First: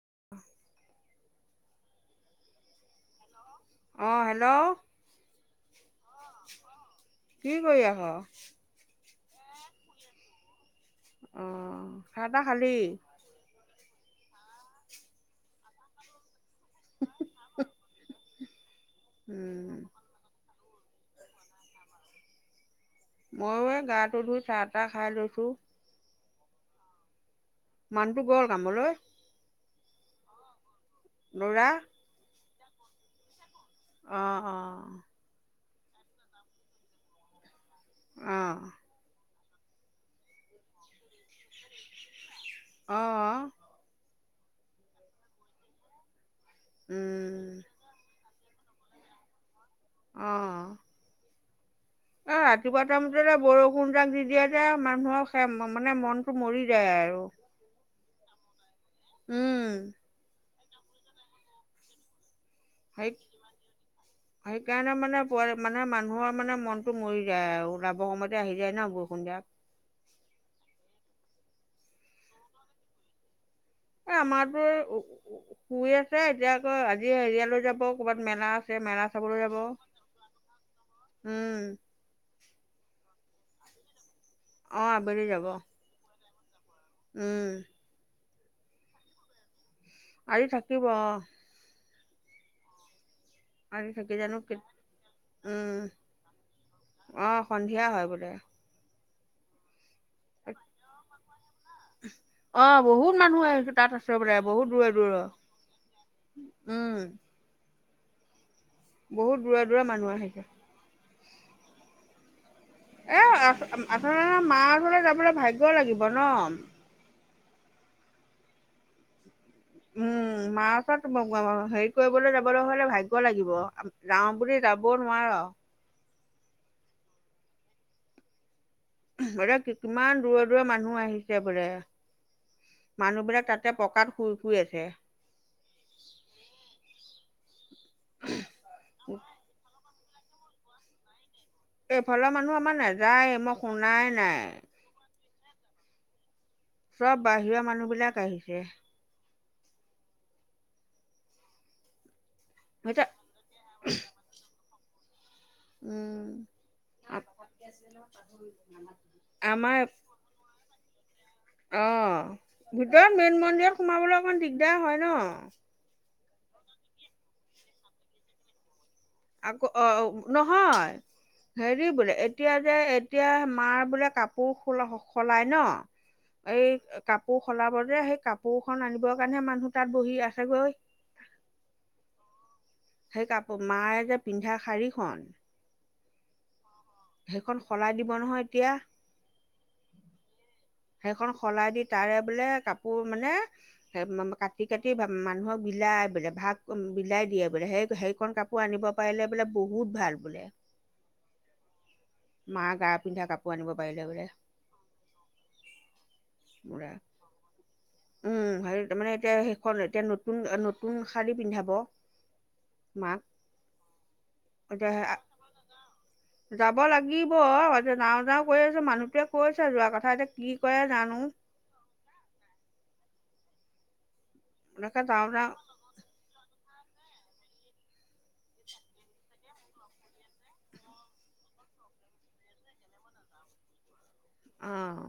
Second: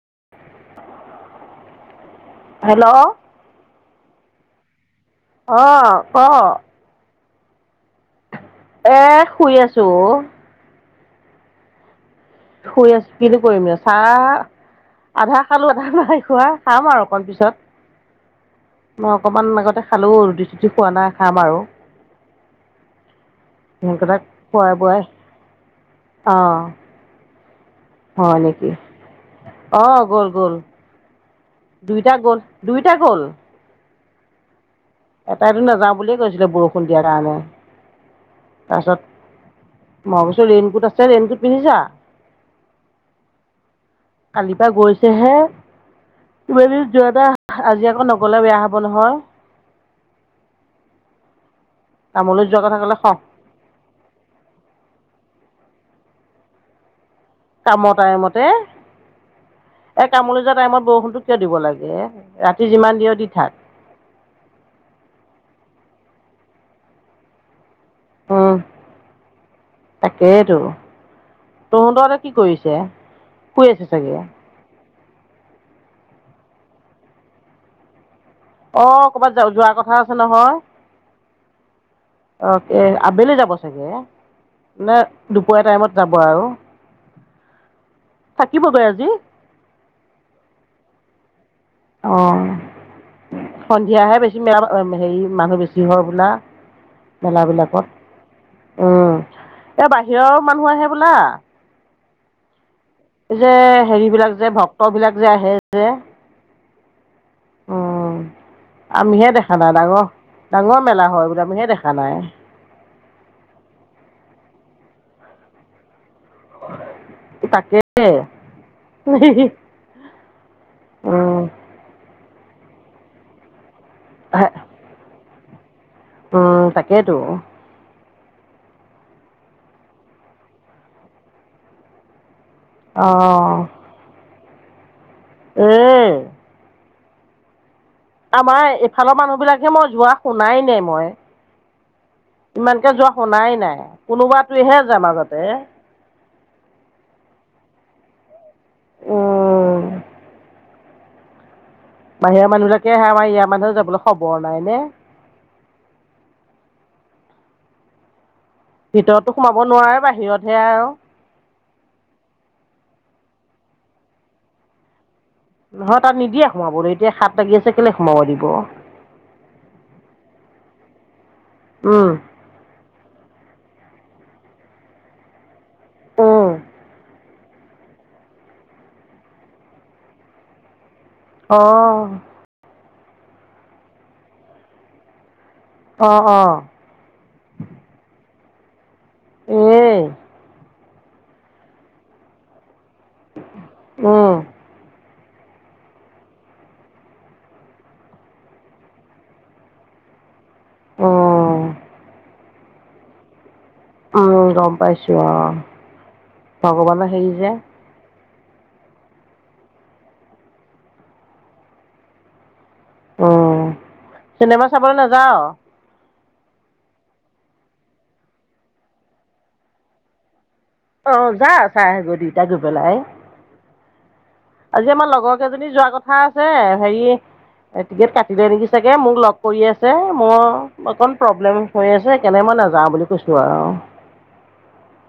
[unintelligible] Hello. অঁ, hello. অঁ, ক। কি কৰি আচ? এ শুই আছো। অঁ। চাহ তাহ খালি শুই আছো পিনো কৰিমনে চাহ আধা খালো আধা নাই খোৱা। চাম আৰু অকণ পিছত। মই অকমান উম আগতে খালো ৰুটি চুটি খোৱা নাই খাম আৰু। ময়ো এই গাটো সিহঁতকেইটাক ধুই চাহ খোৱাই তাহ বোৱাই খাই লৈছোঁ। অঁ। মানুহটো গল কামলৈ। অ গ'ল গ'ল ল'ৰা দুইটা গ'ল দুইটা গ'ল অ অ এটাইতো নাযাওঁ বুলিয়ে কৈছিলে বৰষুণ দিয়াৰ কাৰণে অঁ তাৰপিছত মই কৈছোঁ ৰেইনকোট আছে ৰেইনকোট পিন্ধিছা অ কালিৰ পৰা গৈছেহে কিমান দিন যোৱা এটা আজি আকৌ নগলে বেয়া হ'ব হব নহয় অহ এ কামলৈ যোৱা কথা ৰাতিপুৱা ক'লে খং টাইমটোতে বৰষুণ যাক দি দিয়া যে মানুহৰ খে মানে মনটো মৰি যায় আৰু কামৰ টাইমতে উম এ কামল যোৱা টাইমত বৰষুণতটো কিয় দিব লাগে ৰাতি যিমান দিয় দি থাক সেই ক নে মানে প মানে মানুহৰ মানে মনতটো মৰি যায় আৰু যাব সমতে আহি উম যায় ন বৰষুণ দিয় তহঁততে কি কৰিছে? শুই আছে চাগে এ আমাৰতো শুই আছে এতিয়া আকৌ আজি হেৰিয়ালৈ যাব। ক'ৰবাত মেলা আছে অ মেলা ক'ৰবাত চাবলৈ য যাব যোৱাৰ কথা আছে নহয় উম অ আবেলি যাব? চাগে অ নে আবেলি যাব দুপৰীয়া টাইমত যাব আৰু উম। থাকিবগৈ আজি? আৰি থাকিব। আহ। আজি থাকি সন্ধিয়াহে জানো বেছি কেত- মৰা হেৰি মানুহ উম বেছি হয় বোলা। অ সন্ধিয়া হয় বোলে মেলাবিলাকত উ। এ বাহিৰৰ মানুহ আহে বোলে। [unintelligible] এই মানুহ যে আহিছে তাত হেৰি আছে বোলে বিলাক যে বহুত দূৰে ভক্ত দূৰৰ বিলাক যে আহে যে উম উম আমিহে বহুত দেখা দূৰে নাই দূৰে ডাঙৰ মানুহ আহিছে ডাঙৰ মেলা হয় বলে আমিহে দেখা নাই। এ আচল আচলতে মা ওচলৈ যাবলৈ ভাগ্য লাগিব ন। তাকে। উম মাওচত উম [unintelligible] হেৰি কৰিবলৈ যাবলৈ হলে ভাগ্য লাগিব। যাও বুলি যাব নোৱাৰ। উ তাকেইেতো। বৰে কিমান দূৰৰ দূৰ মানুহ আহিছে বোলে। অ মানুহবিলাক তাতে পকাত শুই শুই আছে। উম আমাৰ এফালৰ মানুহবিলাকহে মই যোৱা শুনাই নাই মই। এইফালৰ মানুহ আমাৰ ইমানকে যোৱা নাযায় মই শুনাই নাই নাই কোনোবাটোৱেহে যায় মাজত। এ চব বাহিৰৰ মানুহ বিলাক আহিছে। অহ বাহিৰা মানুহবিলাকে এতিয়া আহে আমাৰ ইয়াৰ মানুহ যাবলৈ খবৰ নাই নে। উম ভিতৰতো সোমাব আমাৰ নোৱাৰে বাহিৰতহে আৰু। অ' ভিতৰত মেইন মন্দিৰ সোমাবলৈ অকমান দিগদাৰ হয় ন নহয় তাত নিদিয়ে সোমাবলৈ এতিয়া হাত লাগি আছে কেলে সোমাব দিব। আকৌ অ' নহয়, হেৰি উম বোলে এতিয়া যে এতিয়া মাৰ বোলে কাপোৰ সলাই ন উম এই কাপোৰ সলাব যে সেই কাপোৰ খন আনিবৰ কাৰণেহে মানুহ তাত বহি আছেগৈ। অঁ। সেই কাপোৰ মায়ে যে পিন্ধা শাৰীখন অঁ অঁ। সেইখন সলাই দিব নহয় এতিয়া। উম। সেইখন সলাই দি তাৰে বোলে কাপোৰ মানে উম, কাটি - কাটি ভ মানুহক বিলাই বোলে ভাগ বিলাই দিয়ে বোলে সেই সেইখনণ কাপোৰ আনিব পাৰিলে বোলে বহুত ভাল। বোলে। অঁ। মা গা পিন্ধা কাপ অ গম পাইছো অহ বোলে ভগৱানো হেৰি যে উম সেৰি তাৰ মানে এতিয়া সেইখন এতিয়া নতুন নতুন শাৰী পিন্ধাব মাক অ চিনেমা চাবলে এতিয়া নাযাওঁ যাব লাগিব আজি যাওঁ যাও কৈ আছো মানুহটোৱে কৈছে যোৱা কথা এতিয়া কি কৰে জানো অ যা চাহ আহা গৈ দুটাই গৈ পেলাই আজি এনেকে আমাৰ যাওঁ লগৰ যাওঁ কেইজনী যোৱা কথা আছে সেই টিকেট কাটিলে নেকি চাগে মোক লগ কৰি আছে মোৰ অকণ প্ৰব্লেম হৈ আছে কেনে মই নাযাওঁ বুলি কৈছো আৰু উম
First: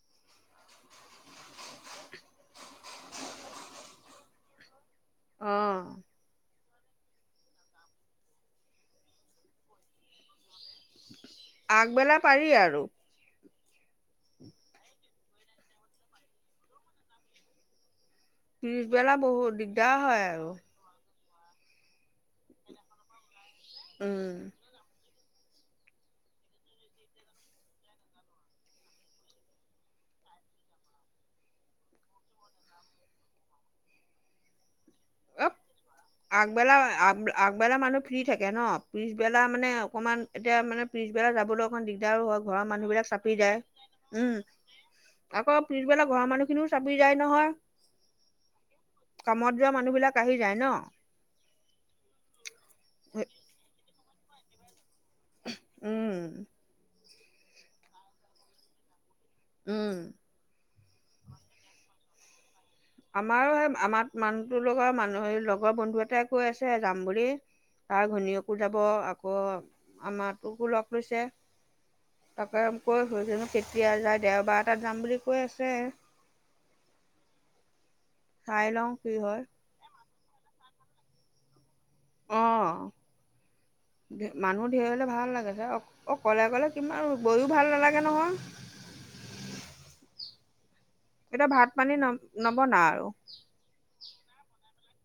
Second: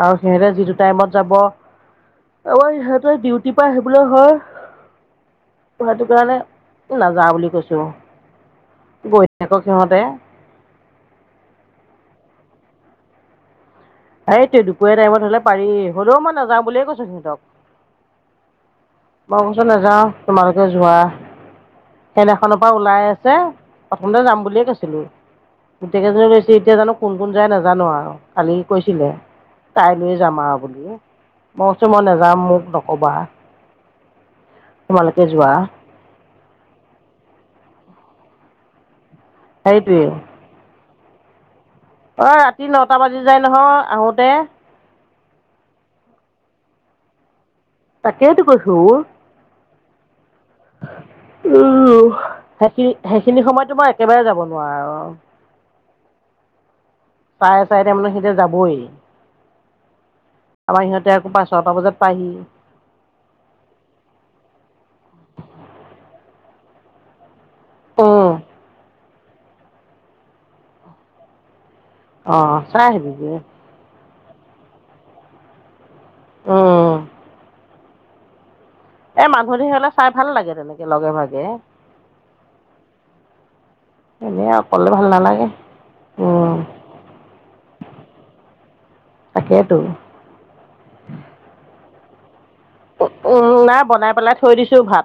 আও সিহঁতে যিটো টাইমত যাব আকৌ সিহঁতৰ ডিউটিৰ পৰা আহিবলৈ হয় অঁ পঢ়াটো কাৰণে নাযাওঁ বুলি কৈছোঁ গৈ থাকক সিহঁতে আগবেলা পাৰি আৰু। এইটোই দুপৰীয়া টাইমত হলে পাৰি হলেও মই নাযাওঁ বুলিয়ে কৈছো সিহঁতক। পিছবেলা মই বহুত কৈছো দিগদাৰ নাযাও হয় আৰু। তোমালোকে যোৱা সেইদিখনৰ পৰা ওলাই আছে। প্ৰথমতে উম। যাম বুলিয়ে কৈছিলো। টকেইজনী গৈছে এতিয়া জানো কোন কোন যায় নাজানো আৰু কালি কৈছিলে। তাইলৈ যাম আৰু বুলি মই কছো মই নাযাম মোক নক'বা। তোমালোকে অ জোৱা। আগবেলা আগবেলা মানুহ ফ্ৰী থাকে ন পিছবেলা মানে সেইটোৱে অকমান এতিয়া মানে। পিছবেলা যাবলৈ অসুবিধা অ ৰাতি নটা বাজি যায় নহয় আহোতে। উম। আকৌ পিছবেলা ঘৰৰ মানুহখিনিও চাবি যায় নহয়। তাক কেইেত কৈছো। মানুহ বিলাক আহি যায় ন। উম সেইখিনি সেইখিনি সময়তো। তোমাৰ একেবাৰে যাব নোৱাৰা আৰু। উম চাৰে চাৰে টাই মানে সেইতিয়া যাবই। উম। আমাৰ সিহঁতে আকৌ পাঁচ ছটা বজাত পায়হি। আমাৰো সেই আমাৰ মানুহটো লগৰ মানুহ লগৰ বন্ধু এটাই কৈ আছে যাম বুলি। তাৰ উম ঘনীয়েকো যাব আকৌ আমাৰটোকো লগ লৈছে। অঁ তাকে চাই কৈ শ আহিবিগৈ জানো কেতিয়া যায় দেওবাৰ এটাত যাম বুলি কৈ আছে। উম। চাই লওঁ কি এই হয়। মানুহ ঢেৰ হ'লে চাই ভাল লাগে তেনেকে লগে ভাগে। অহ। এনেই মানুহ ধেৰ অকলে হ'লে ভাল নালাগে লাগে অ' অকলে উম অকলে কিমান গৈ ভাল নালাগে নহয়। তাকেইতো। এতিয়া ভাত-পানী ন' নবনাও উ, আৰু উম নাই বনাই পেলাই থৈ দিছো ভাত।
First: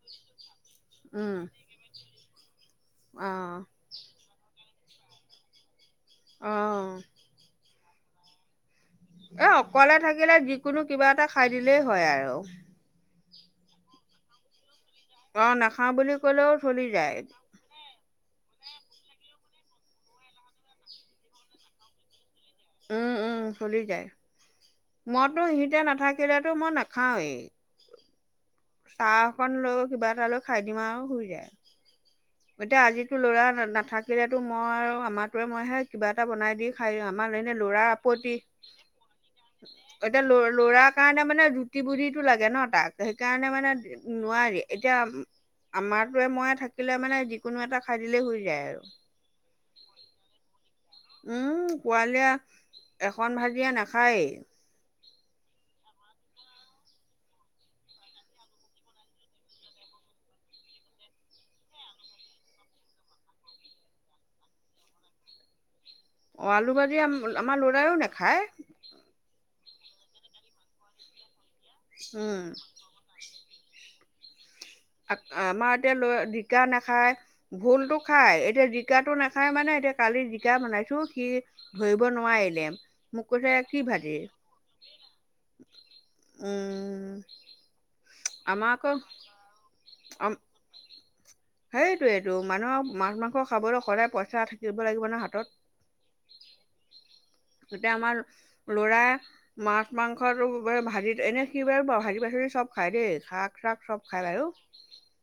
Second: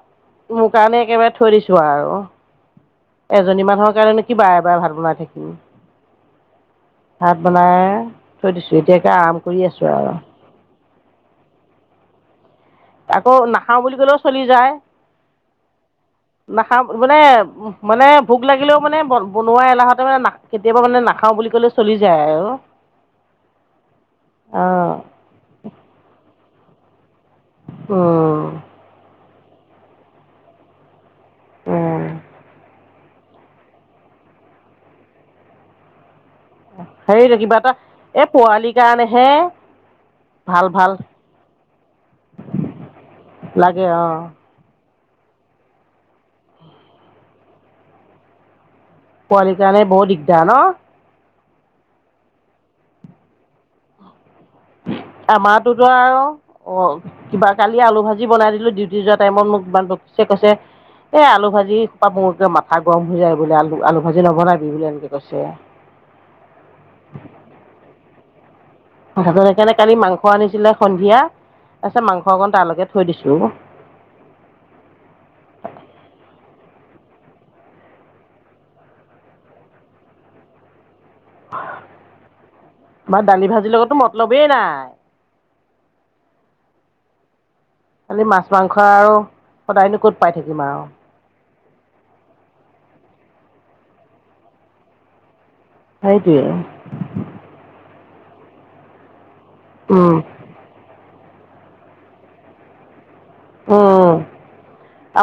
মোৰ কাৰণে একেবাৰে উম। থৈ দিছো আৰু অ এজনী মানুহৰ কাৰণে নো কি বাৰে বাৰে ভাত বনাই থাকিম। অ ভাত বনাই থৈ দিছো। এতিয়াকে আৰাম এ কৰি আছো অকলে আৰু। থাকিলে যিকোনো কিবা এটা খাই দিলেই হয় আৰু। আকৌ নাখাঁও বুলি ক'লেও চলি যায়। অ নাখাওঁ বুলি ক'লেও নাখাঁও চলি মানে যায় উ মানে ভোক লাগিলেও মানে ব বনোৱা এলাহতে মানে কেতিয়াবা মানে নাখাও বুলি কলে চলি যায় আৰু উম, উম চলি যায় অঁ মইতো সিহঁতে নাথাকিলেতো মই নাখা খাও এই উম চাহ অকন লৈ কিবা এটা লৈ খাই দিম আৰু শুই, উম এতিয়া আজিতো লৰা নাথাকিলেতো মই আৰু আমাৰয়ে মইহে কিবা, এটা বনাই দি খাই যাম। কিবা এটা এই পোৱালিৰ কাৰণেহে, এতিয়া ল ভাল লৰাাৰ ভাল কাৰণে মানে জুতি বুটিটো লাগে ন তাক সেইকাৰণে মানে লাগে অঁ উ, নোৱাৰি এতিয়া আমাৰটোৱে মই থাকিলে মানে যিকোনো এটা খাই দিলেই হৈ যায় আৰু। পোৱালিকা নে বৰ দিগদাৰ ন। পোৱালীয়ে এখন ভাজিয়া নাখায়েই। আমাৰোতো আৰু অ' কিবা কালি আলু ভাজি বনাই দিলো ডিউটি যোৱা টাইমত মোক ইমান চ কৈছে, এ আলু ভাজি খোপা মকে মাথা গৰম হৈ যায় বোলে আলু-আলু ভাজি নবনাবি বুলি এনেকে কৈছে। অ' আলু বাজি আমাৰ লৰাও নেখায়। ৰ সেইকাৰণে কালি মাংস আনিছিলে সন্ধিয়া, তাৰপিছত মাংস উম অকণ তালৈকে থৈ দিছো। খাই ভোলতো খাই এতিয়া জিকাটো নাখায় মানে এতিয়া কালি জিকা বনাইছো, সি ধৰিব নোৱাৰিলে বা মোক দালি কৈছে ভাজিৰ কি লগতো ভাজি, মতলবেই নাই উম, খালি মাছ আমাৰ মাংস আকৌ আৰু সদায়নো ক'ত পাই থাকিম আৰু। সেইটোয়েইটো মানুহৰ মাছ মাংস খাবলৈ সদায় পইচা থাকিব লাগিব ন হাতত। সেইটোৱে। এতিয়া আমাৰ লৰাই মাছ উম মাংসটো ভাজিত এনে সি বাৰু ভাজি পাচলি চব খাই দেই। শাক চাক চব উম, খায় বাৰু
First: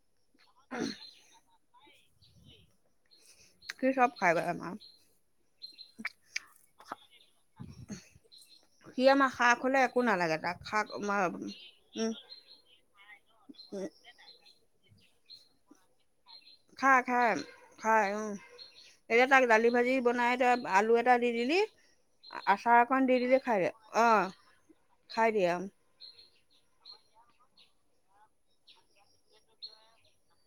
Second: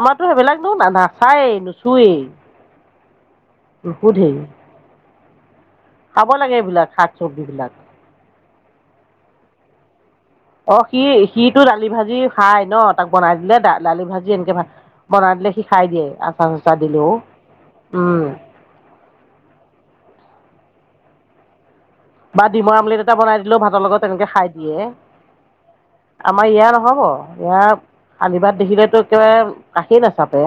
আমাৰতো সেইবিলাক নো না নাচায়েই নুচোৱেই। সি চব খাই বাৰু আমাৰ। খাব লাগে এইবিলাক শাক চব্জিবিলাক। সি আমাৰ শাক হ'লে একো নালাগে। তাক অ' শাক সি সিটো দালি ভাজি খাই ন তাক বনাই দিলে দালি ভাজি এনেকে ভাল। বনাই দিলে সি খাই দিয়ে। চাচাৰ দিলেও খাই-খাই-খাই উম, এতিয়া তাক দালি ভাজি বনাই ত আলু এটা দি দিলি। বা আচাৰ ডিমৰ অকণ আমলেট দি এটা দিলি বনাই খাই দিলেও দিয়ে ভাতৰ লগত অঁ তেনেকে খাই দিয়ে খাই দিয়ে অঁ আমাৰ ইয়াৰ ন। হব ইয়াৰ আলিবাট দেখিলেতো একেবাৰে কাষেই নাচাপে।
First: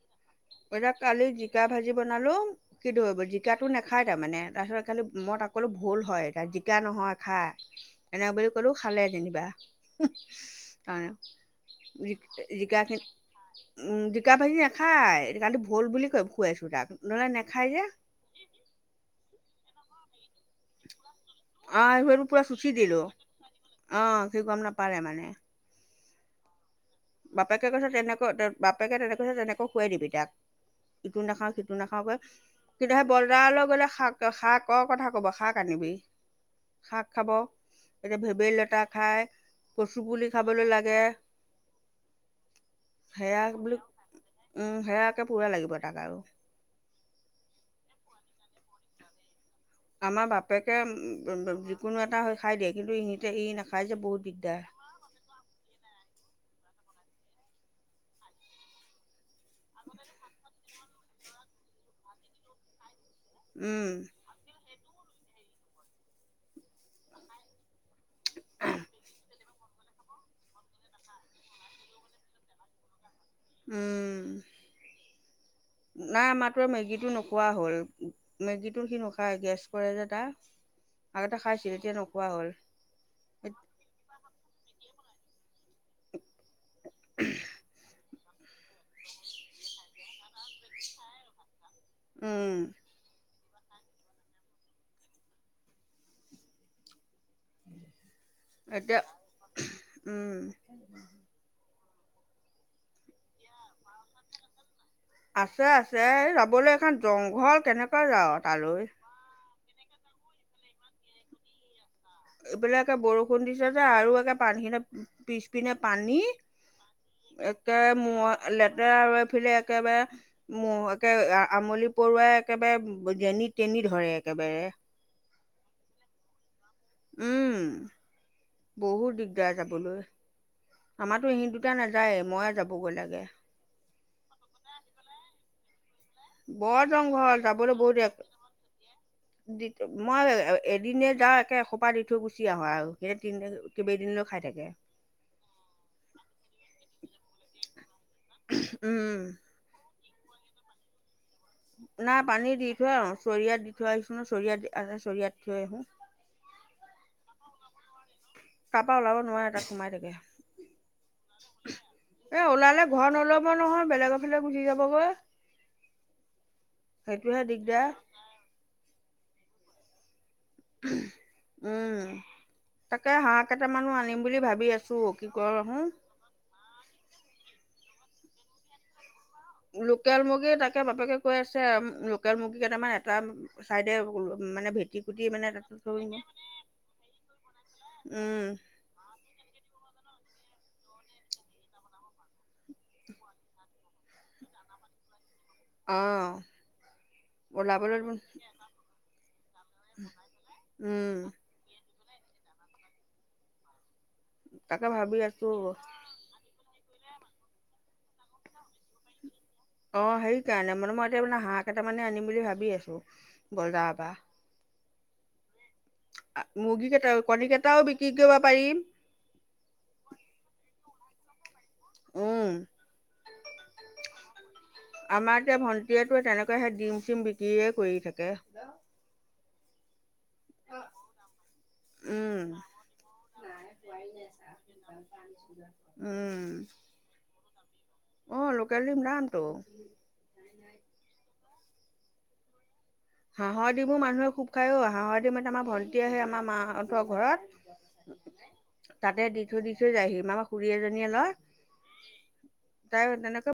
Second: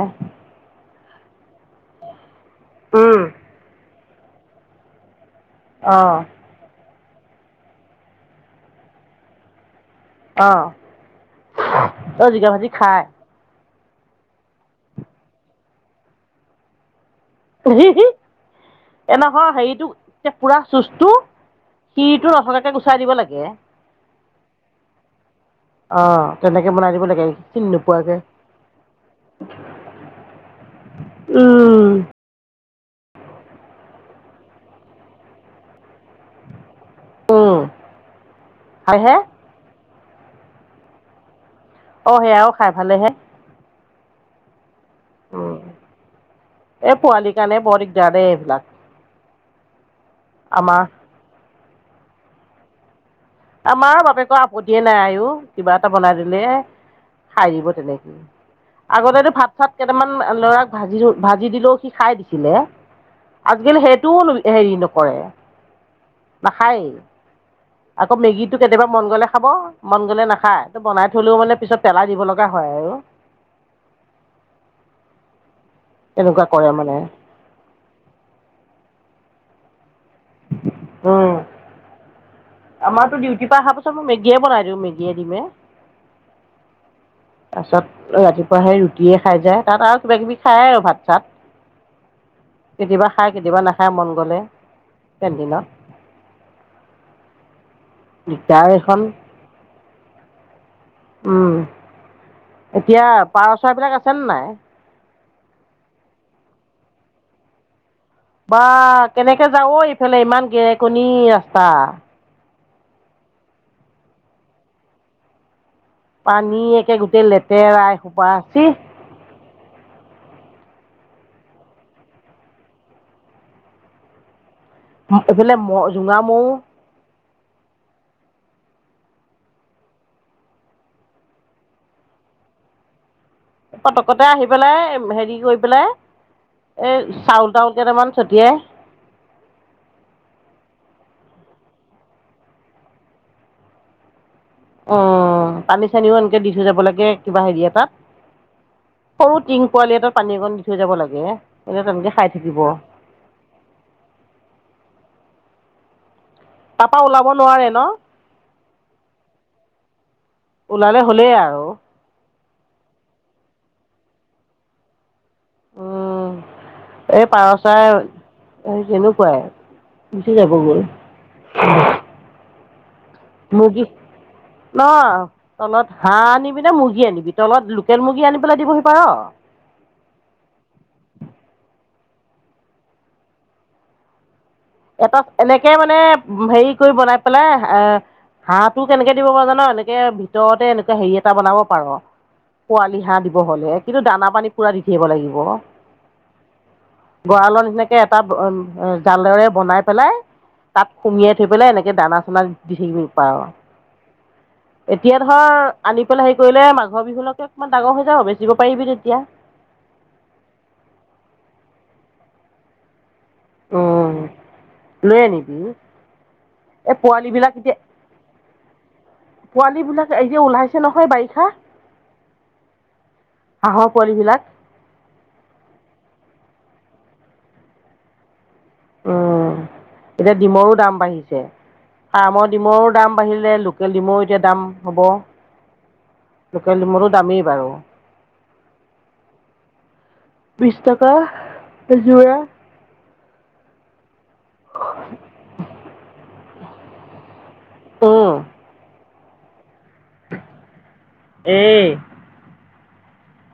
এতিয়া কালি জিকা ভাজি বনালো কি ধৰিব অ', জিকাটো নেখাই। খায় তাৰমানে তাৰপিছত খালি মই তাক কলো ভুল অ', হয় তাত জিকা নহয়। খাই এনেক বুলি ক'লেও খালে যেনিবা। অ', কাৰণে জিকা ভাজি জিকাখিনি খাই। উম, জিকা ভাজি নাখায় সেইটো কাৰণে ভুল বুলি কয় খোৱাইছোঁ তাক। নহ'লে নাখায় যে এনেকুৱা হেৰিটো এ পুৰা চুচটো, অহ এইবোৰ সিৰটো পুৰা নথকাকে চুচি গুচাই দিলো দিব লাগে। আহ সি গম নাপালে মানে অ' তেনে বাপেকে কৈছে তেনেকৈ বাপেকে তেনেকৈ কৈছে তেনেকৈ খুৱাই দিবি তাক। ইটো নাখাও সিটো উম, নাখাও কৰে। কিন্তু সেই বজাৰলৈ গ'লে শাক-শাকৰ কথা কব শাক আনিবি। শাক খাব উম, এতিয়া ভেবেলি লতা হয়হে খাই কচু পুলি খাবলৈ লাগে। অ' সেয়াও খাই। ভালেহে। সেয়া বুলি উম, সেয়া একে পুৰা উম, লাগিব তাক আৰু। এই পোৱালি কাৰণে বৰ দিগদাৰ দে এইবিলাক। আমাৰ বাপেকে আমাৰ যিকোনো এটা হৈ খাই দিয়ে কিন্তু ই নাখায় যে আমাৰ বহুত বাপেকৰ দিগদাৰ আপত্তিয়ে নাই আইঅ' কিবা এটা বনাই দিলে খাই দিব তেনেকে আগতেতো ভাত চাত কেইটামান লৰাক, ভাজি-ভাজি দিলেও সি খাই দিছিলে আজিকালি উম সেইটোও হেৰি নক কৰে, নাখায়েই। আকৌ মেগীটো কেতিয়াবা মন গ'লে খাব, মন গ'লে নাখায়, তয় বনাই থলেও মানে পিছত পেলাই দিব লগা হয় আৰু। উম। নাই তেনেকুৱা আমাৰতোয়ে কৰে মানে মেগীতো নোখোৱা হ'ল, মেগীতো সি নেখাই গেছ কৰে যে। তাৰ, উম, আগতে খাইছিল এতিয়া নোখোৱা হ'ল, এত কীয়ে বনাই দিওঁ, মেগীয়ে, দিমে। তাৰপিছত ৰাতিপুৱা সেই ৰুটিয়ে খাই যায়, তাত আৰু কিবা কিবি খায় আৰু ভাত চাত। উম কেতিয়াবা খায় কেতিয়াবা নাখায়, মন গ'লে কেণ্টিনত। [inaudible] দিগদাৰ এতিয়া এইখন, উম উম। এতিয়া পাৰ চৰাই বিলাক আছেনে নাই? আছে আছে, এ যাবলৈ এইখন জংঘল কেনে বা কেনেকে যা ঐ এইফালে? ইমান গেৰেকনি ৰাস্তা। এইবিলাকে বৰষুণ দিছে যে আৰু একে পানী খেনে পিছ পিনে পানী একে গোটেই একে লেতেৰা মুৱা, এসোপা চি লেতেৰা আৰু এইফিলে একেবাৰে মুৱা কে আমলি পৰুৱাই একেবাৰে যেনি তেনি ধৰে একেবাৰে। এইফালে ম, জোঙা মৌ উম বহুত দিগদাৰ যাবলৈ। আমাৰটো ইহিট দুটা নাযায়ে, মইে যাবগৈ লাগে। পতকতে আহি পেলাই হেৰি কৈ পেলাই বৰ এই জংঘল, চাউল তাউল যাবলৈ বহুত কেইটামান এক, ছটিয়াই জিক মই এত এদিনে যাওঁ একে এসোপা দি থৈ গুচি আহোঁ আৰু সেই তিনদিন, কেইবেইদিনো খাই থাকে। অ', পানী চানীও এনেকে দি থৈ যাব লাগে কিবা হেৰি এটাত। উম সৰু টিং পোৱালি এটাত পানী অকন দি থৈ যাব লাগে। এনে তেনেকে নাই খাই পানী থাকিব দি থৈ আহোঁ, চৰিয়াত দি থৈ আহিছোঁ ন চৰিয়াত আছে চৰিয়াত থৈ আহোঁ। তাৰাপা ওলাব নোৱাৰে ন? তাৰাপা ওলাব নোৱাৰে তাত সোমাই থাকে। ওলালে হ'লেই আৰু এ ওলালে ঘৰ নল'ব নহয় বেলেগৰ ফালে গুচি যাবগৈ। উম, এই সেইটোহে পাৰ চাই দিগদাৰ এই যেনেকুৱাই। গুচি যাবগৈ। উম তাকে হাঁহ মুগী, কেইটামানো আনিম বুলি ভাবি ন আছো কি কৰো আহো তলত হাঁহ আনিবি নে মুৰ্গী আনিবি? তলত লোকেল মুৰ্গী আনি পেলাই দিবহি পাৰ। লোকেল মুৰ্গী, তাকে বাপেকে কৈ আছে লোকেল মুৰ্গী কেইটামান এটা চাইডে মানে ভেটি এটা কুটি এনেকে তাতো মানে থৈ দিম। হেৰি কৰি বনাই পেলাই, এ উম হাঁহটো কেনেকে দিব পৰা জান, এনেকে ভিতৰতে এনেকুৱা হেৰি এটা বনাব পাৰ, পোৱালি হাঁহ দিব হ'লে। কিন্তু দানা পানী পূৰা দি থাকিব লাগিব। অ গঁৰালৰ নিচিনাকে ওলাবলৈ এটা অহ, অ', জালৰে বনাই পেলাই তাত উম সুমিয়াই থৈ পেলাই এনেকে দানা চানা দি থাকিব পাৰ তাকে ভাবি এতিয়া ধৰ আছো আনি পেলাই হেৰি কৰিলে মাজ মাঘৰ বিহুলৈকে অকমান ডাঙৰ হৈ যাব, বেচিব পাৰিবি তেতিয়া। অ', সেই কাৰণে, মানে মই এতিয়া মানে হাঁহ কেইটামানে আনিম বুলি ভাবি আছোঁ। বজাৰৰ উম পা। লৈ আনিবি। মুৰ্গী এই কেইটাও, পোৱালী কণী কেইটাও বিক্ৰী কৰিব পাৰিম। পোৱালীবিলাক এই যে ওলাইছে নহয় বাৰিষা। উম। হাঁহৰ পোৱালী বিলাক। আমাৰ এতিয়া ভণ্টীয়েতো তেনেকৈ সেই ডিম চিম বিক্ৰীয়ে কৰি থাকে। উম, এতিয়া ডিমৰো দাম বাঢ়িছে। ফাৰ্মৰ উম ডিমৰো দাম বাঢ়িলে লোকেল ডিমৰো এতিয়া দাম হ'ব। উম লোকেল মোৰো দামেই বাৰু। অ', লোকেল দিম দামটো। বিশছ টকা যোৰা। হাঁহৰ ডিমো মানুহে খুব খায় অ‌', হাঁহৰ ডিম আমাৰ ভণ্টি আহে আমাৰ মাহঁতৰ ঘৰত উম, তাতে দি থৈ দি থৈ যায়হি ম খুৰী এজনীয়ে লয় এই তাই তেনেকৈ